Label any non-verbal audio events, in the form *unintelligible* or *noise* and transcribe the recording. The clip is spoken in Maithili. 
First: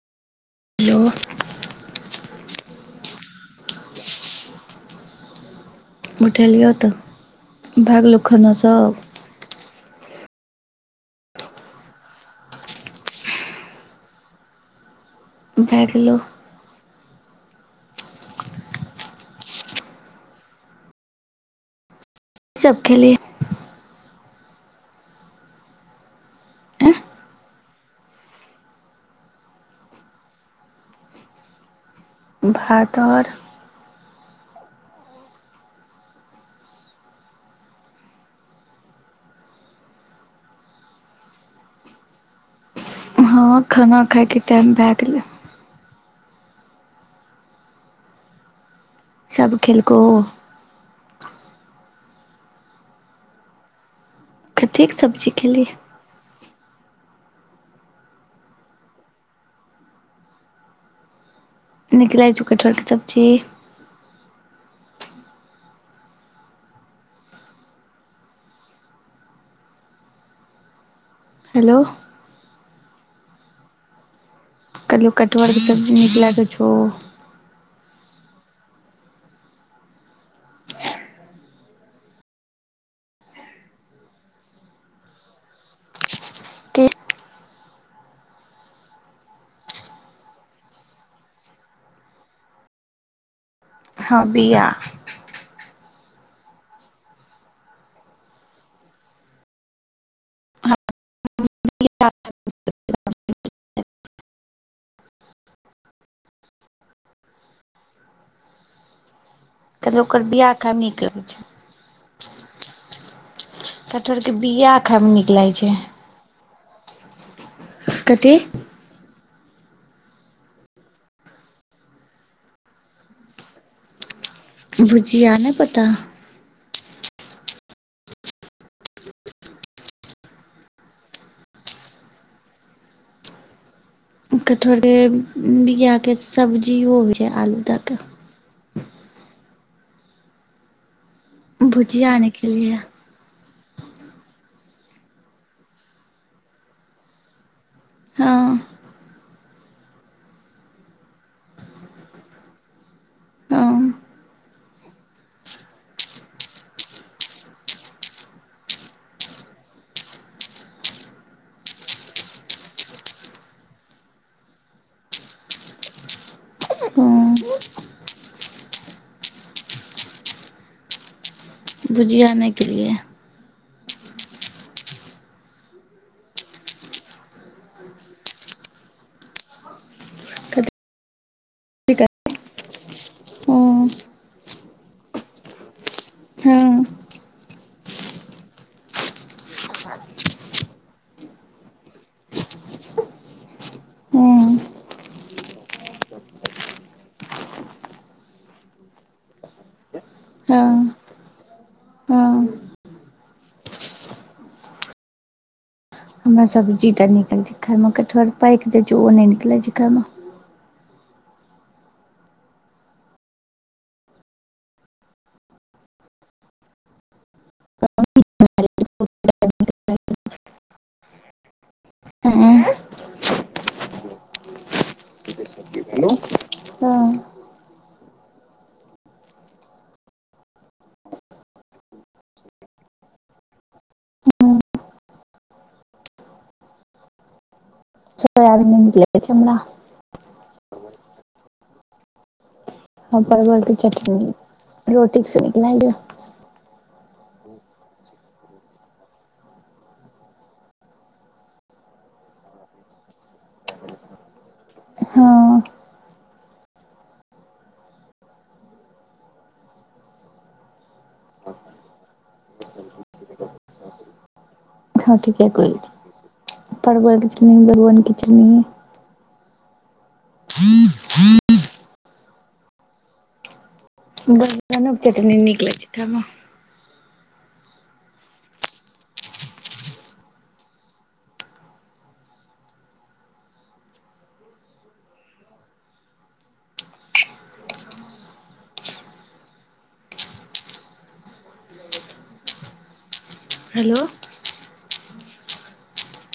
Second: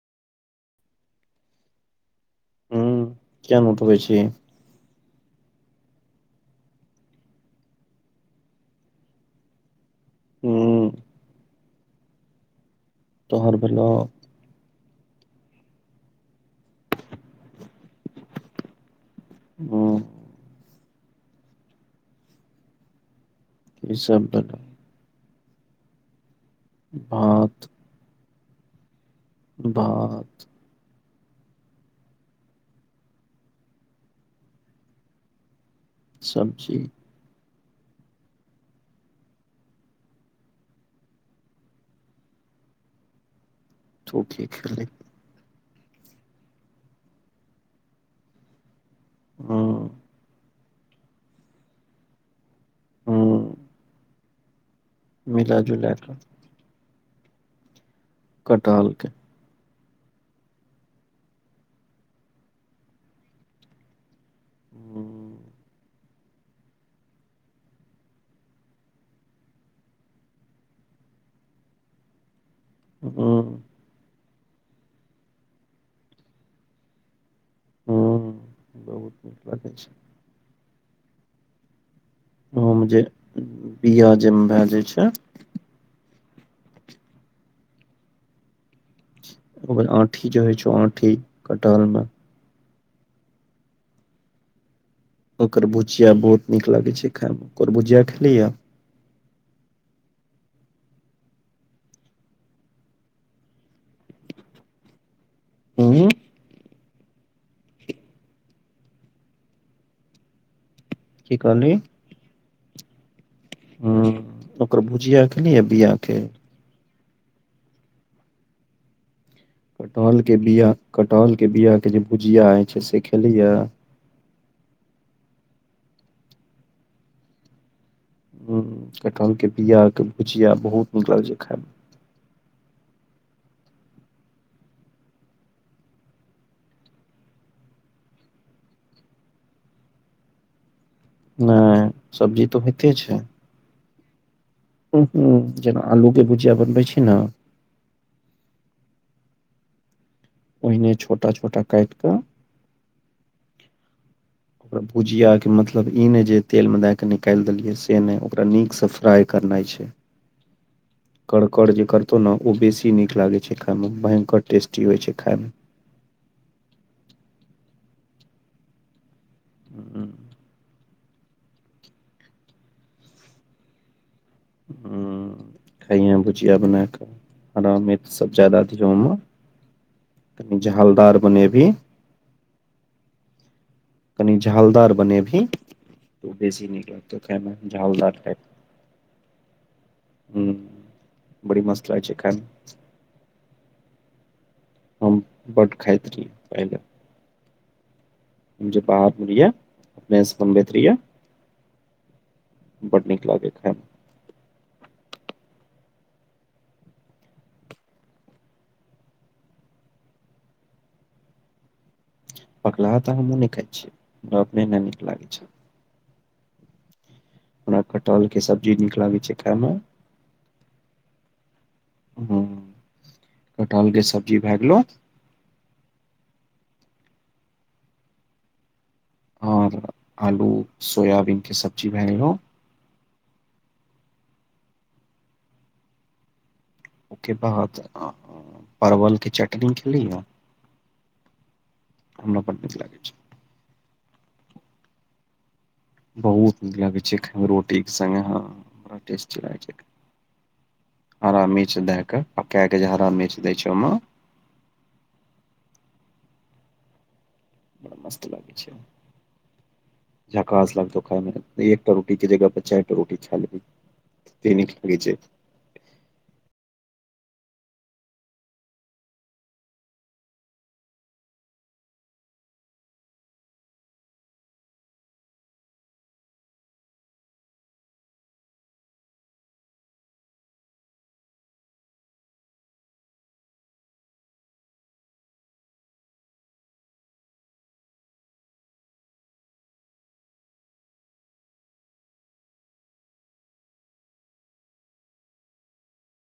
हेलो। हुं किया नै उठबै छी? उठेलियै तऽ भऽगेलै खाना सब। हुं तोहर भेलौ। भए गेलौ। हूं। की सब खेलही? ई सब तरका। आँय भात भात। भात और? सब्जी। हँ खाना तू खायके की टाइम खेलही भए गेलै। सब हुं खेलकौ? हुं थिईक सब्जी मिला खेलही? जुला कऽ कटहल के। निक लैइ छौ कटहल के सब्जी? हू हेलो। ह। कहलियौ कटहरके सब्जी नीक लागै छौ? ह्म बहुत नीक लागै छै। ओहोमे जे बिया जेन धअ दै छै। ओकर आठी जे होइ छै आठी कटहल मे। हँ बिया। ओकर भुजिया बहुत नीक लागै छै खायमे ओकर भुजिया खेलिया? *unintelligible* हूँ। काइल ओकर बियाह खाब नीक रहै। की कहली? हूं चठहरके बीआ ओकर खायमे भुजिया नीक लागै खेलियै छै। बिया के कथी? कटहल के बिआ-कटहलके बिआ के जे भुजिया हइ छै से खेलहीये? भुजिया नै पता। हूं, कटहल के बिआ क भुजिया बहुत नीक लागै छै खाय म। कठहर के बीआ के सब्जीयो होइ छै आलू दे के। नै, भुजिया नहि सब्जी तऽ खेलियै होइते छै। हुं-हूँ, जेना आलूके भुजिया बनबै छी ने? हँ ओहिने छोटा-छोटा कैट कऽ हँ ओकरा भुजिया के मतलब ई ने जे तेल में दे के निकाइल देलिये से नजर ओकरा नीक से फ्राई करनाइ छै। *unintelligible* कड़कड़ जे करतौ न ओ बेसी नीक लागै छै खाय म भयं्कर टेस्टी होइ छै खाय म। कों हूँ। भुजिया नै खेलियैए। हूँ। खइहें भुजिया बनाकऽ हरा मिर्च सब ज्यादा दिह ओ मॅ। तनी जहलदार बनेभी। हँ कनि झालदार बने भी। तऽ बेसी हँ नीक रहतौ तें न झालदार टैप क हुँ, बड़ी मस्त लागै छै खै म। हँ हम बड्ड खैत छी, ऐ बेर मुझे बाहर बुजैये, मैथ्स बनबैत हँ रैये। हँ। बड नीक लागैत हेत? हमरा सब्जी टा निकलै। छोखै में कटहर पैक ओ निकलै छै घरमे पकलाहा तऽ हमहूं नै खै छि, रा अपने ने नीक लागै छ। हमरा कटहल के सब्जी नीक लागे छै खाय मॅ। हूं, कटहल के सब्जी भे ग्लो। हलो, हँ। और आलू सोयाबीन के सब्जी भे गेलौ। ओ के भात आ सोयाबीन नहि परवल निकलै के छै हमरा चटनी लिही न, हम्रा बड नीक ले हँ परवल के चटनी, रोटीक संग दिलाए द। बहुत निक लागैत छै खै में रोटीक संगे हँ, बड़ा टेस्ट लागैत छैक। अरा मिर्च दे क पके के जे हरा मिर्च दय छ ओ मॅ हँ बड़ा मस्त लागै छै। झकास लागतौ खाय में, एकटा रोटी के जगह पर चैर टा रोटी खे लेबी। एहे नीख हँ ठीके कहै छी, परवल किच *inaudible* किच न *unintelligible* बर नब-नब चटनी निक लग चै खै मॅ। हेलो।